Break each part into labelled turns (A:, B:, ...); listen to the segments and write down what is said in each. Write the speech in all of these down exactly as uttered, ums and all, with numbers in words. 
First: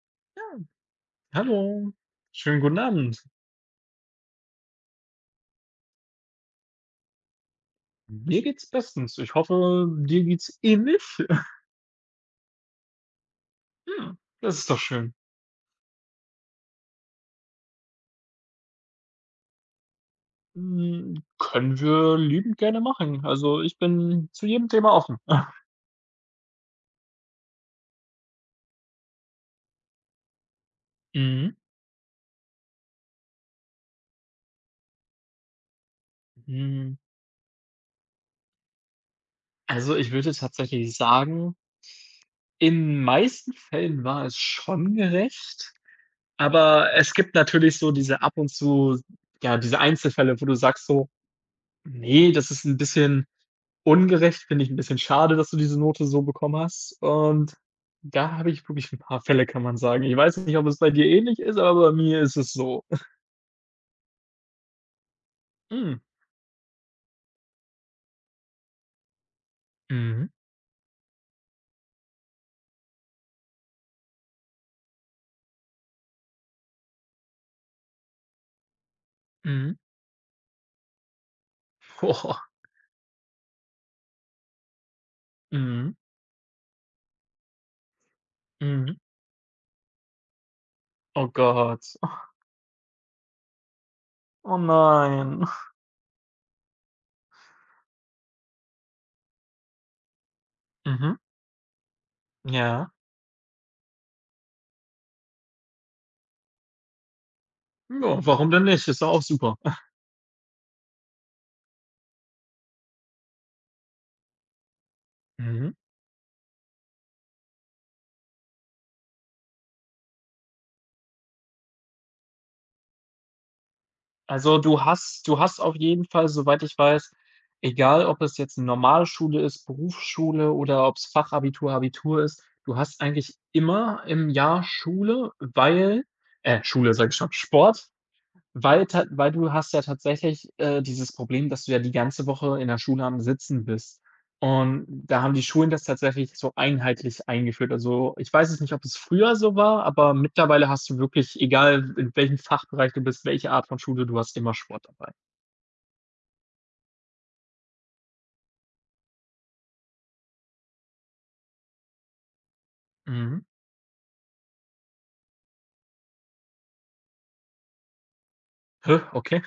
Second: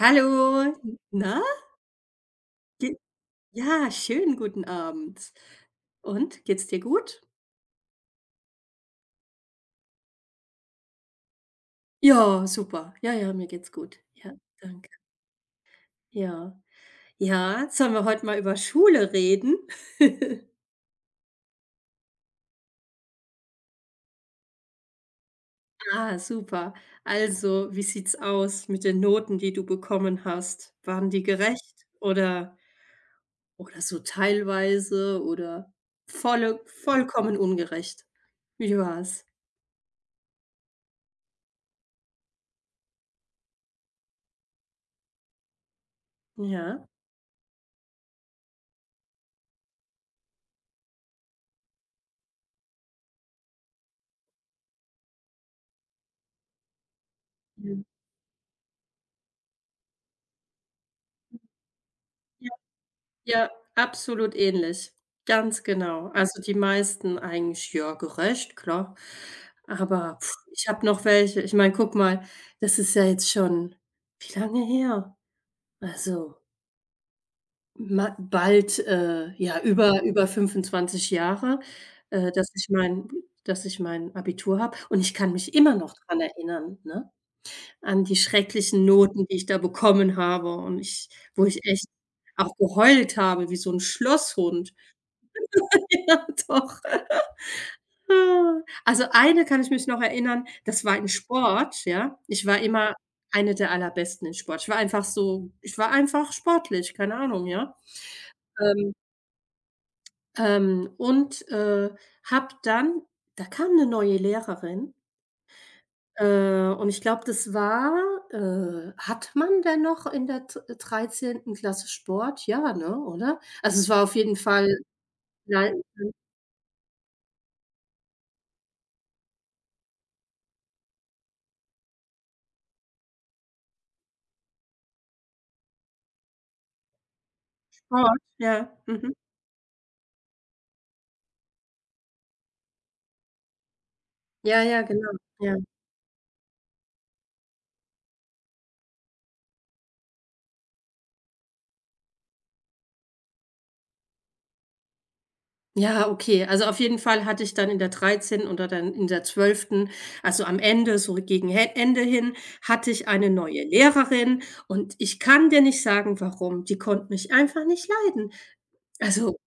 A: Hallo,
B: Ja,
A: na?
B: hallo. Schönen guten
A: Ge
B: Abend.
A: ja, Schönen guten Abend. Und geht's dir gut?
B: Mir geht's bestens. Ich hoffe, dir geht's ähnlich.
A: Ja, super. Ja, ja, mir geht's gut.
B: Ja,
A: Ja,
B: das ist doch
A: danke.
B: schön.
A: Ja. Ja, sollen wir heute mal über Schule reden?
B: Hm, können wir liebend gerne machen. Also, ich bin zu jedem Thema offen.
A: Ah, super. Also, wie sieht's aus mit den Noten, die du bekommen hast? Waren die
B: Mhm,
A: gerecht oder oder so teilweise oder volle
B: mhm.
A: vollkommen ungerecht? Wie war's?
B: Also, ich würde tatsächlich sagen, in meisten Fällen war es schon gerecht,
A: Ja.
B: aber es gibt natürlich so diese ab und zu ja, diese Einzelfälle, wo du sagst so: nee, das ist ein bisschen Ungerecht, finde ich ein bisschen schade, dass du diese Note so bekommen hast. Und da habe ich wirklich ein paar Fälle, kann man sagen. Ich weiß nicht, ob es bei dir ähnlich ist, aber bei mir ist
A: Ja.
B: es so.
A: Ja, absolut ähnlich. Ganz
B: Mhm.
A: genau. Also, die meisten eigentlich, ja, gerecht, klar. Aber
B: Mhm.
A: pff, ich habe noch welche ich meine, guck mal, das ist ja jetzt schon wie lange her? Also, ma bald, äh, ja,
B: Mhm.
A: über über fünfundzwanzig Jahre, äh,
B: Oh.
A: dass ich mein dass ich mein Abitur habe und ich kann mich immer noch
B: Mhm.
A: dran erinnern, ne, an die schrecklichen
B: Mhm.
A: Noten, die ich da bekommen habe und ich
B: Oh
A: wo ich echt
B: Gott.
A: auch geheult habe wie so ein
B: Oh
A: Schlosshund.
B: nein.
A: Ja, doch. Also, eine kann ich mich noch erinnern, das war in
B: Mhm.
A: Sport, ja. Ich war
B: Ja.
A: immer eine der Allerbesten in Sport. Ich war einfach so ich war einfach sportlich, keine Ahnung, ja.
B: Ja, warum denn nicht?
A: Ähm,
B: Ist doch auch super.
A: ähm, und, äh, habe dann da kam 'ne neue Lehrerin,
B: Mhm.
A: äh, und ich glaube, das war äh, hat man denn noch in der dr dreizehnten. Klasse Sport? Ja, ne, oder? Also, es war auf jeden
B: Also,
A: Fall,
B: du hast du hast auf jeden Fall, soweit ich weiß, egal, ob es jetzt eine normale Schule ist, Berufsschule oder ob's Fachabitur, Abitur ist, du hast eigentlich immer im Jahr Schule, weil äh, Schule sage ich schon, Sport,
A: Sport, ja,
B: weil ta
A: mhm.
B: weil du hast ja tatsächlich, äh, dieses Problem, dass du ja die ganze Woche in der Schule am Sitzen bist.
A: Ja, ja,
B: Und
A: genau,
B: da haben die
A: ja.
B: Schulen das tatsächlich so einheitlich eingeführt. Also, ich weiß es nicht, ob es früher so war, aber mittlerweile hast du wirklich, egal in welchem Fachbereich du bist, welche Art von Schule, du hast immer Sport dabei.
A: Ja, okay. Also auf jeden Fall hatte ich dann in der dreizehnten oder dann in der zwölften, also am Ende, so gegen He Ende hin, hatte ich eine
B: Mhm.
A: neue Lehrerin und ich kann dir nicht sagen, warum. Die konnte mich einfach nicht leiden.
B: Hä,
A: Also
B: okay.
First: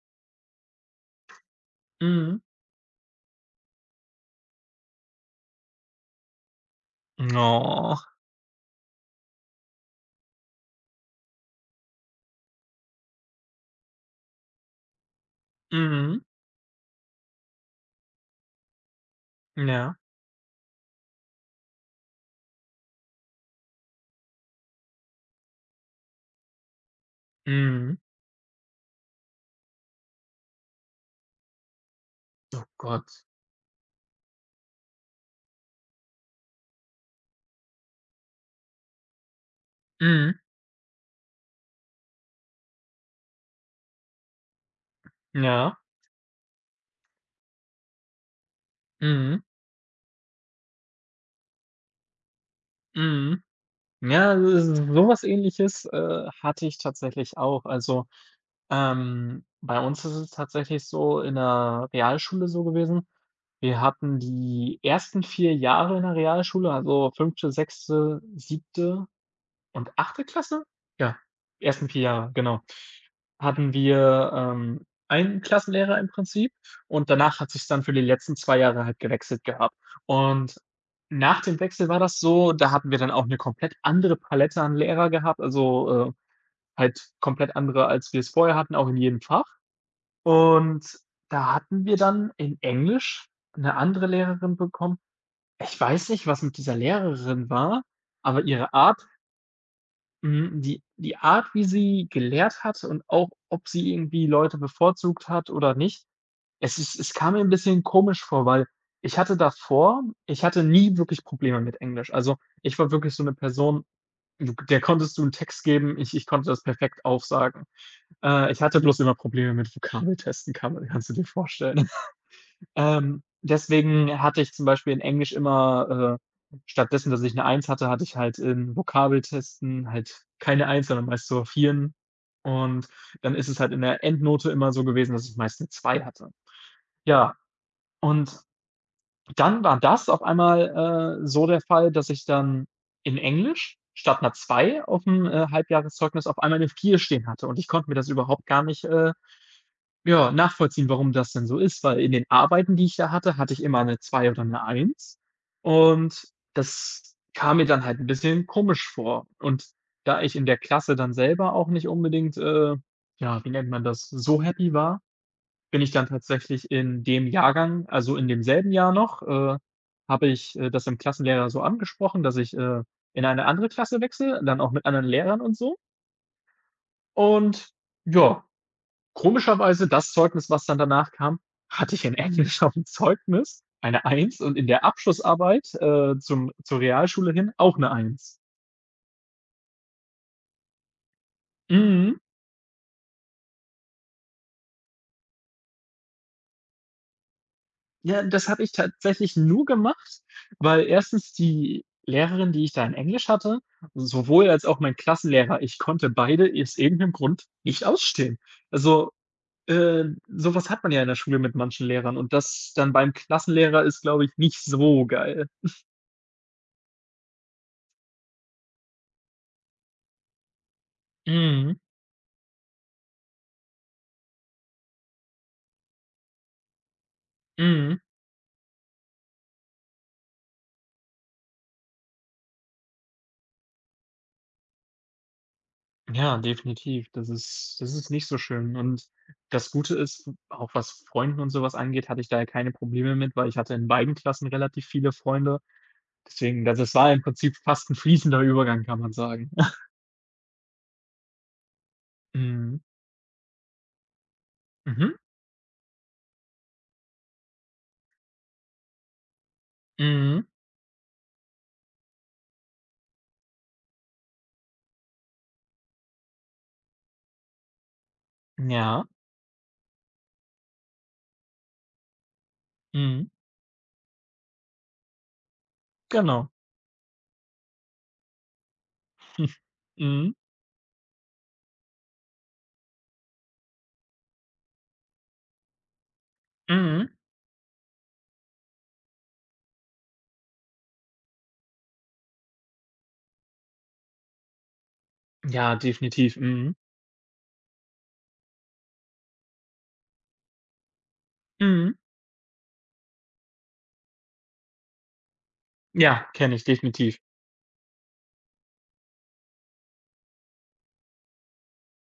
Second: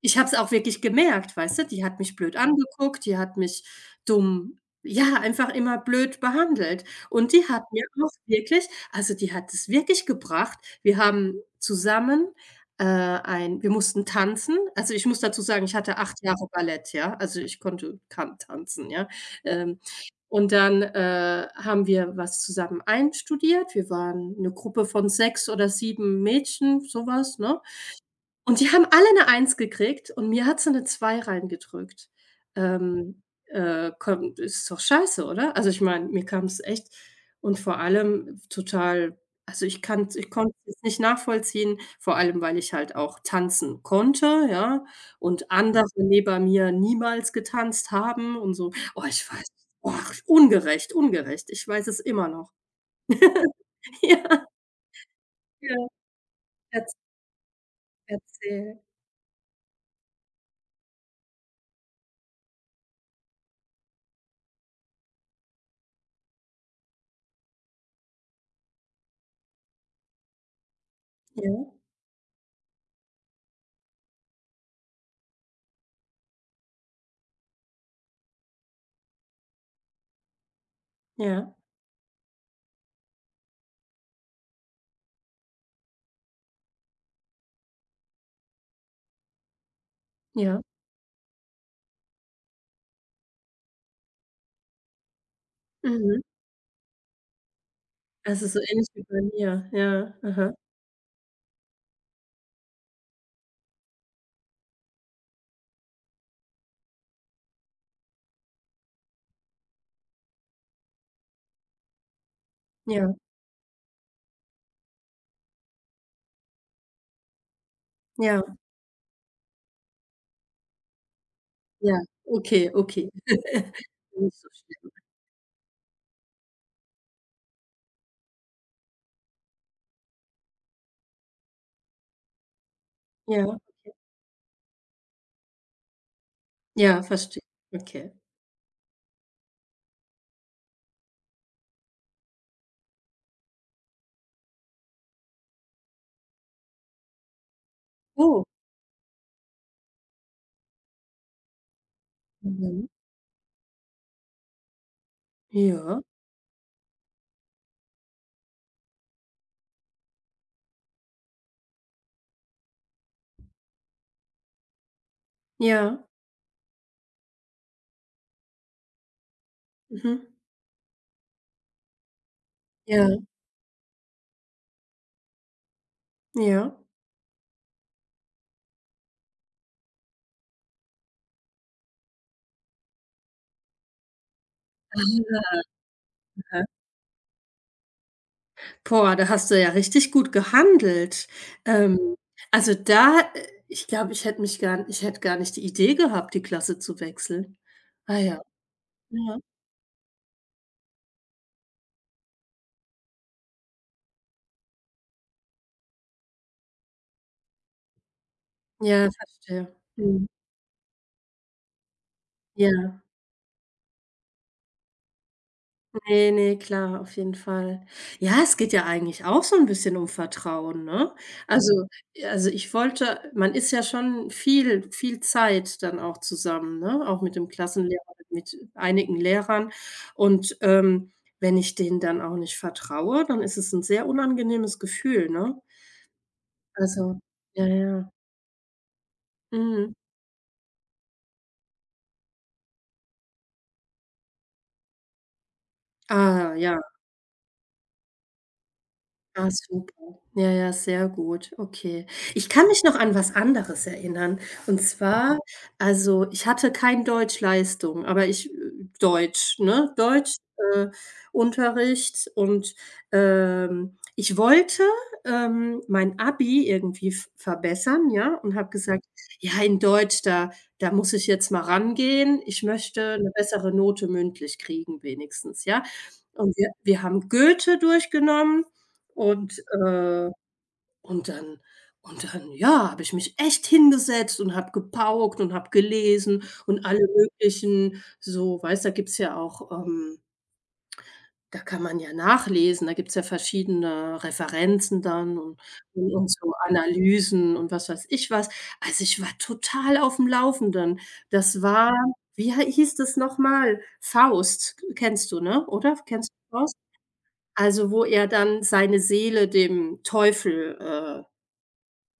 A: ich habe es auch wirklich gemerkt, weißt du? Die hat mich blöd
B: Mhm.
A: angeguckt, die hat mich dumm ja, einfach immer blöd behandelt. Und die hat mir
B: Oh.
A: auch wirklich also, die hat es wirklich gebracht. Wir haben zusammen, äh, ein wir mussten tanzen. Also, ich muss dazu sagen, ich hatte
B: Mhm.
A: acht Jahre Ballett, ja? Also, ich konnte kann tanzen, ja? Ähm,
B: Ja.
A: und dann, äh, haben wir was zusammen einstudiert. Wir waren 'ne Gruppe von sechs oder sieben Mädchen, so was, ne?
B: Mhm.
A: Und die haben alle eine Eins gekriegt und mir hat sie eine zwei reingedrückt.
B: Oh
A: Ähm,
B: Gott.
A: äh, komm, ist doch scheiße, oder? Also, ich meine, mir kam es echt und vor allem total also, ich kann, ich
B: Mhm.
A: konnte es nicht nachvollziehen, vor allem, weil ich halt auch tanzen konnte, ja, und
B: Ja.
A: andere neben mir niemals getanzt haben und so. Oh, ich
B: Mhm.
A: weiß oh, ungerecht, ungerecht. Ich weiß es immer noch.
B: Mhm. Ja,
A: Ja,
B: so was
A: ja,
B: Ähnliches, äh, hatte ich
A: erz
B: tatsächlich auch. Also.
A: erzähl.
B: Ähm, bei uns ist es tatsächlich so in der Realschule so gewesen. Wir hatten die ersten vier Jahre in der Realschule, also fünfte, sechste, siebte und achte Klasse? Ja, die
A: Ja,
B: ersten vier Jahre, genau. Hatten wir, ähm, einen Klassenlehrer im Prinzip und danach hat sich dann für die letzten zwei Jahre halt gewechselt gehabt. Und nach
A: ja,
B: dem Wechsel war das so, da hatten wir dann auch eine komplett andere Palette an Lehrer gehabt, also, äh, halt komplett andere, als wir es vorher hatten, auch in jedem Fach.
A: ja.
B: Und da hatten wir dann in Englisch 'ne andere Lehrerin bekommen. Ich weiß
A: Mhm.
B: nicht, was mit dieser Lehrerin war,
A: Das
B: aber
A: ist so
B: ihre
A: ähnlich wie
B: Art,
A: bei mir. Ja, aha.
B: hm, die die Art, wie sie gelehrt hat und auch, ob sie irgendwie Leute bevorzugt hat oder nicht. Es ist, es kam mir 'n bisschen komisch vor, weil ich hatte davor, ich hatte nie wirklich Probleme mit Englisch. Also, ich war
A: Ja,
B: wirklich so 'ne Person, du der konntest du 'n Text geben, ich ich konnte das perfekt aufsagen. Äh,
A: ja,
B: ich hatte bloß immer Probleme mit Vokabeltesten, kann man kannst du dir vorstellen.
A: ja. Okay, okay.
B: Ähm, deswegen
A: Nicht
B: hatte
A: so
B: ich zum
A: schlimm.
B: Beispiel in Englisch immer, äh stattdessen, dass ich 'ne Eins hatte, hatte ich halt in Vokabeltesten halt keine Eins, sondern meist so Vieren. Und dann ist
A: Ja,
B: es halt in der Endnote immer so gewesen, dass ich meist 'ne zwei hatte.
A: ja,
B: Ja,
A: verstehe. Okay.
B: und dann war das auf einmal, äh, so der Fall, dass ich dann in Englisch statt 'ner zwei auf'm, äh, Halbjahreszeugnis auf einmal 'ne vier stehen hatte und ich konnte mir das
A: Oh.
B: überhaupt gar nicht, äh ja, nachvollziehen, warum das denn so ist, weil in den Arbeiten, die
A: Mhm.
B: ich da hatte, hatte ich immer eine zwei oder eine eins
A: Ja,
B: und das kam mir dann halt 'n bisschen komisch vor. Und da ich in der Klasse dann selber auch nicht unbedingt, äh, ja, wie nennt man das, so happy war, bin ich
A: ja,
B: dann tatsächlich in dem Jahrgang, also, in demselben Jahr noch, äh,
A: mhm.
B: habe ich, äh, das dem Klassenlehrer so angesprochen, dass ich, äh,
A: Ja,
B: in eine andere Klasse wechsle, dann auch mit anderen Lehrern und so.
A: ja.
B: Und ja, Komischerweise das Zeugnis, was dann danach kam, hatte ich in Englisch aufm Zeugnis eine Eins und in der Abschlussarbeit, äh, zum
A: Aha.
B: zur Realschule hin auch eine Eins.
A: Boah, da hast du ja richtig gut gehandelt. Ähm,
B: Mhm.
A: also da äh, ich glaube, ich hätte mich gar ich hätte gar nicht die Idee gehabt, die Klasse zu wechseln. Ah
B: Ja,
A: ja,
B: das habe ich tatsächlich
A: ja.
B: nur gemacht, weil erstens die Lehrerin, die ich da in Englisch hatte, sowohl als auch mein Klassenlehrer, ich konnte beide aus irgendeinem Grund nicht ausstehen.
A: Ja,
B: Also,
A: verstehe.
B: äh,
A: Mhm.
B: so hat man ja in der Schule mit manchen Lehrern und das dann
A: Ja.
B: beim Klassenlehrer ist, glaube ich, nicht so geil.
A: Ne, ne, klar, auf jeden Fall. Ja, es geht ja eigentlich auch so 'n bisschen um Vertrauen, ne? Mhm.
B: Mhm,
A: Also also, ich wollte man ist ja schon viel viel Zeit dann auch zusammen, ne? Auch mit dem
B: mhm.
A: Klassenlehrer, mit einigen Lehrern. Und, ähm, wenn ich denen dann auch nicht vertraue, dann ist es 'n sehr unangenehmes Gefühl, ne?
B: Ja, definitiv.
A: Also
B: Das
A: ja,
B: ist das ist
A: ja.
B: nicht so schön. Und das
A: Mhm.
B: Gute ist, auch was Freunden und sowas angeht, hatte ich da ja keine Probleme mit, weil ich hatte in beiden Klassen relativ viele Freunde.
A: Ah,
B: Deswegen, das
A: ja.
B: das war im Prinzip fast ein fließender Übergang, kann man
A: Ah,
B: sagen.
A: super. Ja, ja, sehr gut. Okay. Ich kann
B: Mhm.
A: mich noch an was anderes erinnern. Und
B: Mhm.
A: zwar, also, ich hatte kein Deutschleistung, aber ich äh, Deutsch, ne? Deutsch,
B: Mhm.
A: äh, Unterricht und, ähm, ich wollte, ähm, mein Abi irgendwie v verbessern, ja, und habe gesagt:
B: Ja.
A: „Ja, in Deutsch, da da muss ich jetzt mal rangehen. Ich möchte
B: Mhm.
A: eine bessere Note mündlich kriegen wenigstens“, ja?
B: Genau.
A: Und wir wir haben Goethe durchgenommen und, äh
B: Mhm.
A: und dann und dann, ja, habe ich mich echt hingesetzt und habe gepaukt und habe gelesen und alle
B: Mhm.
A: möglichen so weißt, da gibt's ja auch, ähm da kann man ja nachlesen, da gibt's ja verschiedene Referenzen dann und
B: Ja,
A: und und
B: definitiv.
A: so
B: Mhm.
A: Analysen und was weiß ich was. Also, ich war total auf dem Laufenden. Das
B: Mhm.
A: war Wie hei hieß das nochmal? „Faust“, kennst du, ne, oder?
B: Ja,
A: Kennst
B: kenne
A: du
B: ich
A: „Faust“?
B: definitiv.
A: Also, wo er dann seine Seele dem Teufel,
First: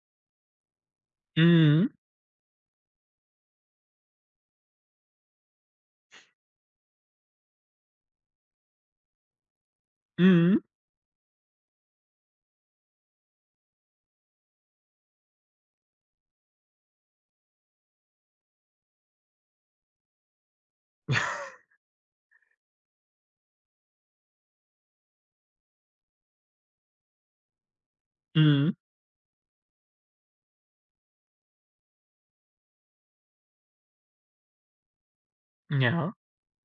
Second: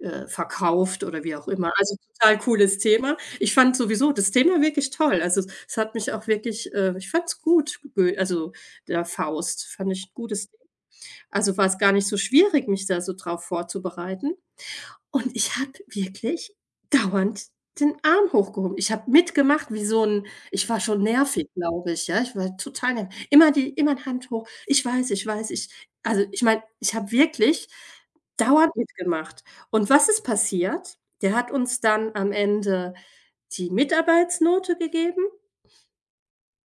A: äh, äh, verkauft oder wie auch immer.
B: Mhm.
A: Also, total cooles Thema. Ich fand sowieso das Thema wirklich toll. Also, es hat mich auch wirklich äh, ich fand es gut, Goe also, der Faust, fand ich ein gutes
B: Mhm.
A: Also, war es gar nicht so schwierig, mich da so drauf vorzubereiten. Und ich habe wirklich dauernd den Arm hochgehoben. Ich habe mitgemacht wie so 'n ich war schon nervig, glaube ich, ja? Ich war total ner immer die immer 'ne Hand hoch: „Ich weiß, ich weiß, ich“ also, ich meine, ich habe wirklich
B: Mhm.
A: dauernd mitgemacht. Und was ist passiert? Der hat uns dann am Ende die Mitarbeitsnote gegeben
B: Ja.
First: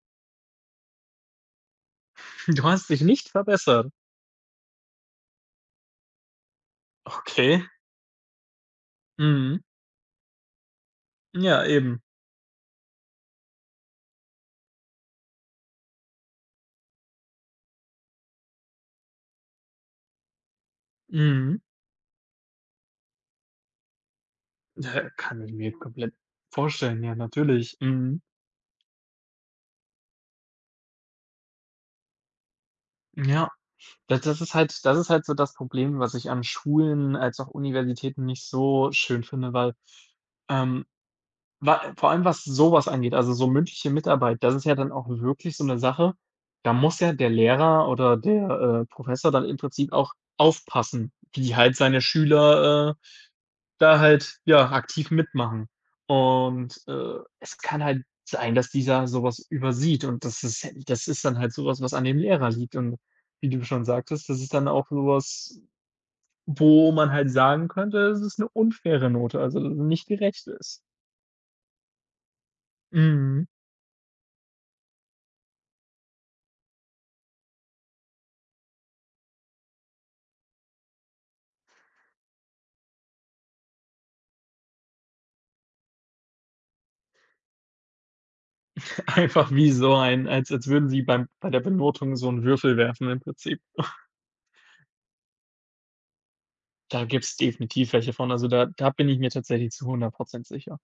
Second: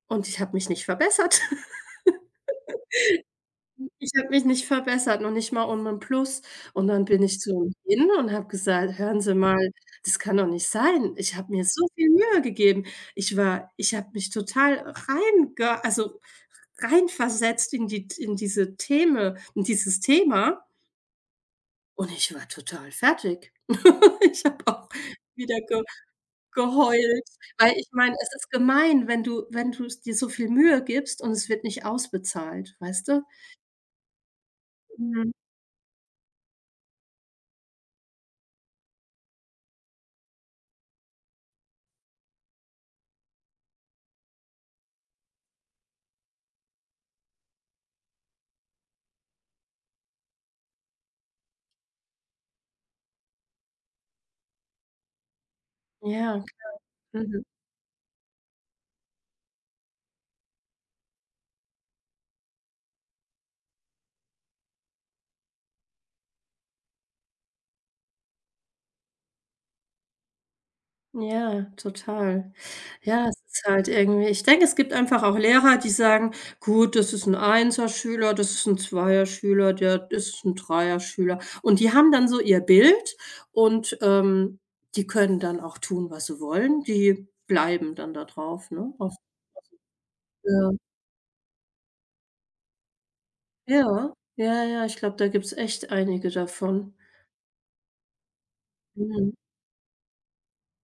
A: und ich habe mich nicht verbessert.
B: Du hast dich nicht verbessert.
A: Ich habe mich nicht verbessert, noch nicht mal um 'n Plus. Und dann bin ich zu
B: Okay.
A: ihm hin und habe gesagt: „Hören Sie
B: Mhm.
A: mal, das kann doch nicht sein. Ich habe
B: Ja,
A: mir so
B: eben.
A: viel Mühe gegeben. Ich war ich habe mich total reinge also, reinversetzt in die in diese Theme in dieses Thema
B: Mhm.
A: und ich war total fertig.“ Ich habe auch
B: Ja, kann ich
A: wieder
B: mir
A: ge
B: komplett vorstellen, ja,
A: geheult, weil
B: natürlich.
A: ich meine,
B: Mhm.
A: es ist gemein, wenn du wenn du's dir so viel Mühe gibst und es wird nicht ausbezahlt, weißt du?
B: Ja, das das ist halt das ist halt
A: Mhm.
B: so das Problem, was ich an Schulen als auch Universitäten nicht so schön finde, weil, ähm, wa vor allem was sowas angeht, also so mündliche Mitarbeit, das ist ja dann auch wirklich so eine Sache, da muss ja der Lehrer oder der, äh, Professor dann im Prinzip auch aufpassen, wie halt seine Schüler, äh da halt, ja, aktiv mitmachen.
A: Ja,
B: Und, äh,
A: mhm.
B: es kann halt sein, dass dieser sowas übersieht und das ist das ist dann halt sowas, was an dem Lehrer liegt und wie du schon sagtest, das ist dann auch sowas, wo man halt sagen könnte, das ist eine unfaire Note, also, dass es nicht gerecht ist.
A: Ja, total. Ja, es
B: Mhm.
A: ist halt irgendwie ich denke, es gibt einfach auch Lehrer, die sagen: „Gut, das ist ein Einser schüler das ist ein Zweier-Schüler, der das ist ein Dreier schüler“ Und die haben dann so ihr Bild und, ähm, die können dann auch tun, was sie wollen. Die bleiben dann da drauf, ne? Auf
B: Einfach wie so ein als als
A: ja,
B: würden sie beim bei der Benotung so einen Würfel werfen im Prinzip.
A: ja, ja, ja, ich glaube, da gibt's echt einige davon.
B: Da gibt's definitiv welche von, also, da da bin ich mir
A: Mhm.
B: tatsächlich zu hundert Prozent sicher.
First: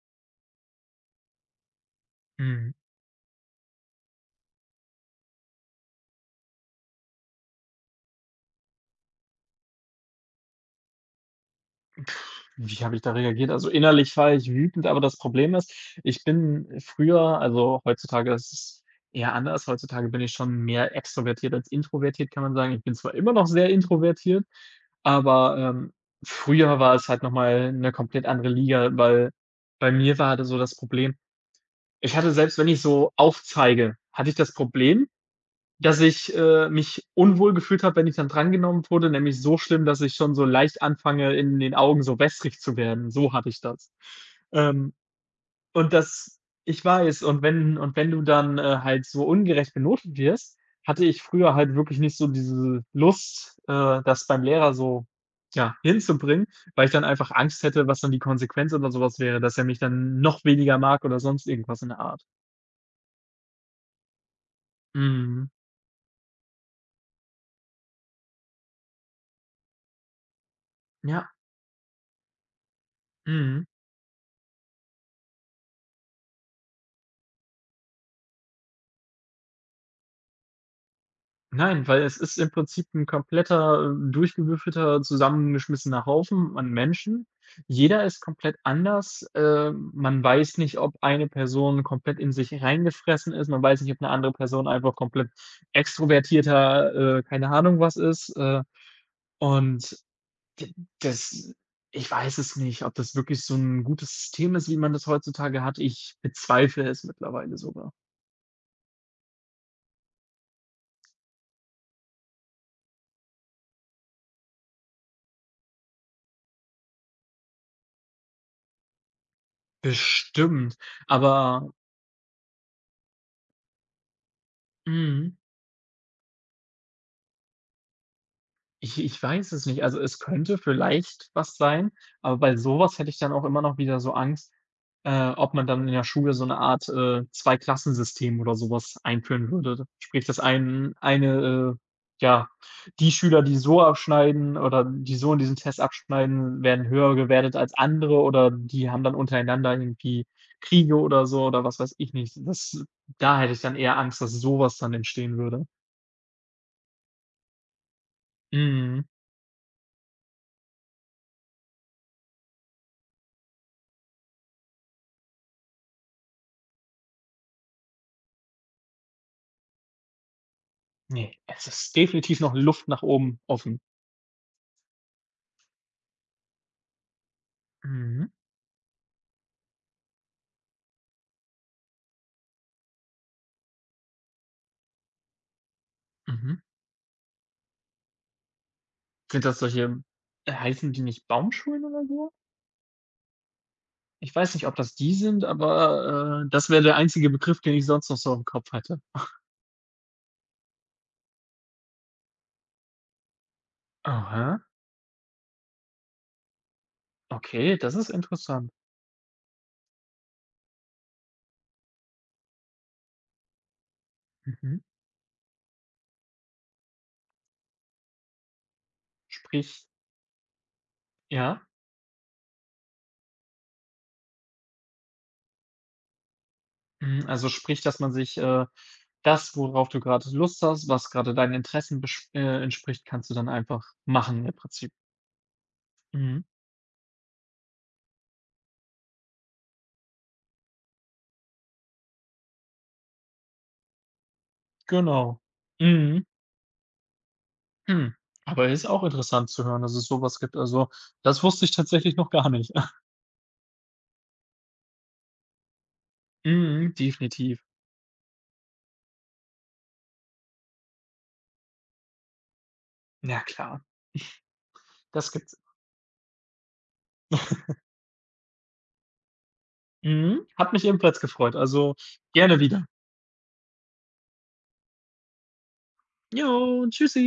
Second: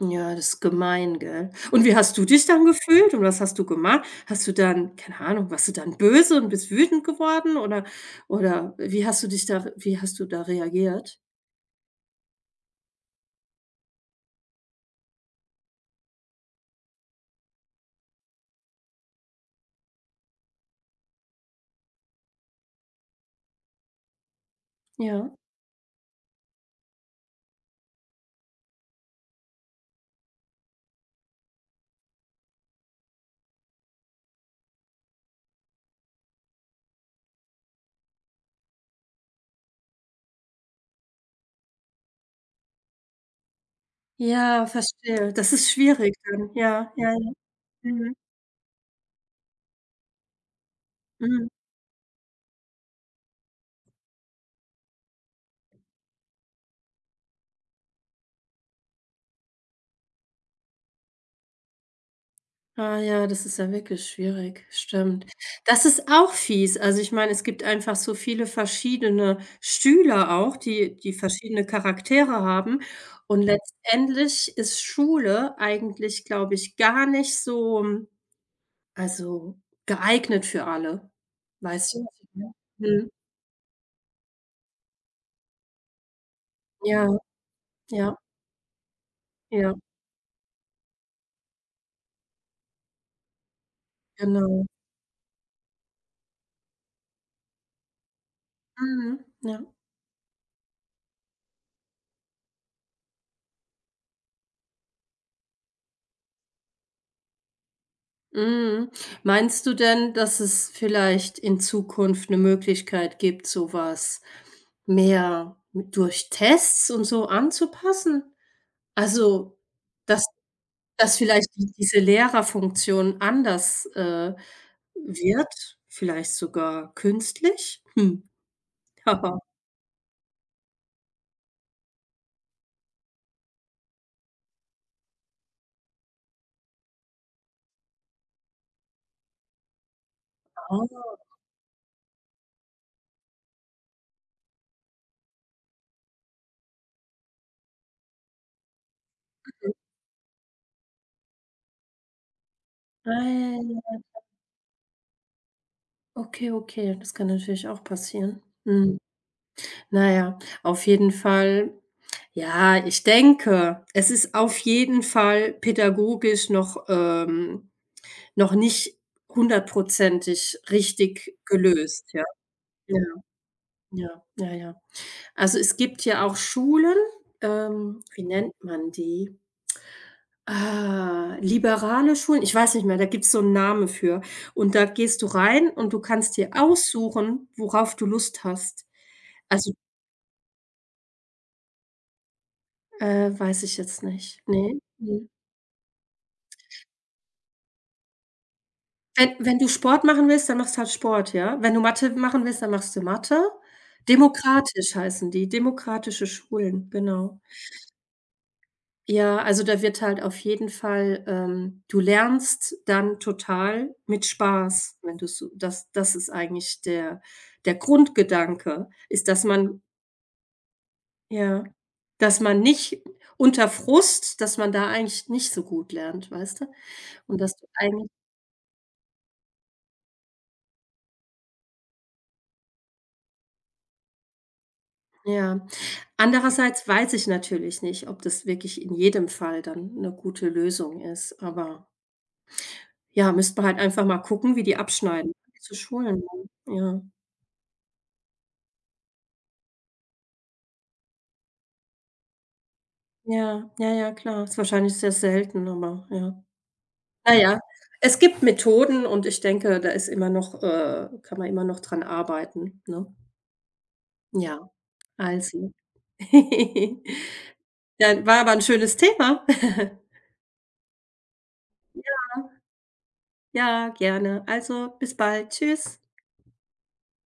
A: Ja, das ist gemein, gell? Und wie hast du dich dann
B: Mhm.
A: gefühlt und was hast du gemacht? Hast du dann keine Ahnung, warst du dann böse und bist wütend geworden oder oder wie hast du dich da wie hast du da reagiert?
B: Wie habe ich da reagiert? Also, innerlich war ich wütend, aber das Problem ist, ich bin früher also, heutzutage ist es eher anders. Heutzutage bin ich schon mehr extrovertiert als introvertiert, kann man sagen. Ich bin zwar immer noch sehr introvertiert,
A: Ja.
B: aber, ähm, früher war es halt noch mal 'ne komplett andere Liga, weil bei mir war halt so das Problem, ich hatte, selbst wenn ich so aufzeige, hatte ich das Problem, dass ich, äh, mich unwohl gefühlt habe, wenn ich dann drangenommen wurde, nämlich so schlimm, dass ich schon so leicht anfange, in den Augen so wässrig zu werden. So hatte ich das.
A: Ja,
B: Ähm,
A: verstehe. Das ist
B: und
A: schwierig
B: das
A: dann.
B: ich
A: Ja, ja,
B: weiß,
A: ja.
B: und wenn und wenn
A: Mhm.
B: du dann, äh, halt so ungerecht benotet wirst, hatte ich
A: Mhm.
B: früher halt wirklich nicht so diese Lust, äh, das beim Lehrer so, ja, hinzubringen, weil ich dann einfach Angst hätte, was dann die Konsequenz oder sowas wäre, dass er mich dann noch weniger mag oder sonst irgendwas in der Art.
A: Ah ja, das ist ja wirklich schwierig, stimmt.
B: Mhm.
A: Das ist auch fies. Also, ich meine, es gibt einfach so viele verschiedene Stühle auch, die die
B: Ja.
A: verschiedene Charaktere haben und
B: Mhm.
A: letztendlich ist Schule eigentlich, glaube ich, gar nicht so, hm, also, geeignet für alle.
B: Nein,
A: Weißt du,
B: weil es
A: was ich
B: ist im
A: meine?
B: Prinzip ein
A: Mhm.
B: kompletter, äh, durchgewürfelter, zusammengeschmissener Haufen an
A: Ja,
B: Menschen. Jeder
A: ja,
B: ist komplett anders.
A: ja,
B: Ähm, man weiß nicht, ob eine Person komplett in sich reingefressen ist. Man weiß nicht, ob eine andere
A: genau.
B: Person einfach komplett extrovertierter, äh, keine Ahnung was ist. Äh,
A: Mhm, ja.
B: und d das ich weiß es nicht, ob das wirklich so ein gutes System ist, wie man das heutzutage hat. Ich bezweifle es mittlerweile sogar.
A: Mhm. Meinst du denn, dass es vielleicht in Zukunft eine Möglichkeit gibt, so was mehr mit durch Tests und so anzupassen? Also, dass
B: Bestimmt,
A: dass vielleicht die
B: aber
A: diese Lehrerfunktion anders, äh,
B: mhm.
A: wird, vielleicht sogar künstlich? Hm.
B: Ich ich weiß es nicht. Also, es könnte vielleicht was sein, aber bei sowas hätte ich dann auch immer noch wieder so Angst, äh, ob man dann in der Schule so eine Art, äh, Zwei-Klassensystem oder sowas einführen würde. Sprich, dass
A: Ah, ah
B: ein
A: ja.
B: eine, äh ja, die Schüler, die so abschneiden oder die so in diesem Test abschneiden, werden höher gewertet als andere oder die haben dann untereinander irgendwie Kriege oder so oder was weiß ich nicht. Das da hätte ich dann eher
A: Ja.
B: Angst, dass sowas dann entstehen würde.
A: Okay, okay, das kann natürlich auch passieren. Mhm.
B: Mhm.
A: Na ja, auf jeden Fall. Ja, ich denke, es ist auf jeden Fall pädagogisch noch, ähm noch nicht hundertprozentig
B: Ne,
A: richtig
B: es ist
A: gelöst, ja.
B: definitiv noch Luft
A: Ja,
B: nach oben offen.
A: ja, ja, ja. Also, es gibt ja auch Schulen, ähm, wie
B: Mhm,
A: nennt man die? Ah, liberale Schulen, ich weiß nicht mehr, da gibt es so einen Namen für. Und da gehst du rein und du kannst dir
B: mhm.
A: aussuchen, worauf du Lust hast.
B: Sind das
A: Also,
B: solche, äh, heißen die nicht Baumschulen oder so?
A: äh, weiß ich jetzt
B: Ich
A: nicht.
B: weiß nicht, ob
A: Ne?
B: das die
A: Mhm.
B: sind, aber, äh, das wäre der einzige Begriff, den ich sonst noch so im Kopf hatte.
A: Wenn wenn du Sport machen willst, dann machst du halt Sport, ja? Wenn du Mathe machen willst, dann machst du Mathe.
B: Aha.
A: Demokratisch heißen die, demokratische Schulen, genau.
B: Okay, das ist interessant.
A: Ja, also da wird halt auf jeden Fall ähm, du lernst dann total mit
B: Mhm.
A: Spaß, wenn du's so das das ist eigentlich der der Grundgedanke, ist, dass man
B: Sprich, ja?
A: ja, dass man nicht unter Frust dass man da eigentlich nicht so gut lernt, weißt du?
B: Hm,
A: Und
B: also
A: dass du
B: sprich, dass
A: eigentlich
B: man sich, äh das, worauf du grade Lust hast, was grade deinen Interessen besch äh, entspricht, kannst du dann einfach machen im Prinzip.
A: Ja.
B: Mhm,
A: Andererseits weiß ich natürlich nicht, ob das wirklich in jedem Fall dann 'ne gute Lösung ist, aber ja, müsste man halt einfach mal gucken, wie die abschneiden,
B: genau.
A: diese
B: Mhm.
A: Schulen, ne? Ja.
B: Hm, aber ist auch interessant zu hören, dass es sowas gibt. Also, das wusste ich tatsächlich noch gar nicht.
A: Ja, ja, ja, klar. Ist wahrscheinlich sehr selten, aber ja.
B: Mhm,
A: Na
B: definitiv.
A: ja, es gibt Methoden und ich denke, da ist immer noch äh, kann man immer noch dran arbeiten, ne?
B: Na klar,
A: Ja,
B: das gibt's.
A: also. Dann war aber 'n schönes Thema.
B: Mhm, hat mich ebenfalls gefreut. Also, gerne wieder.
A: Ja, gerne. Also, bis bald. Tschüss.
B: Jo, tschüssi.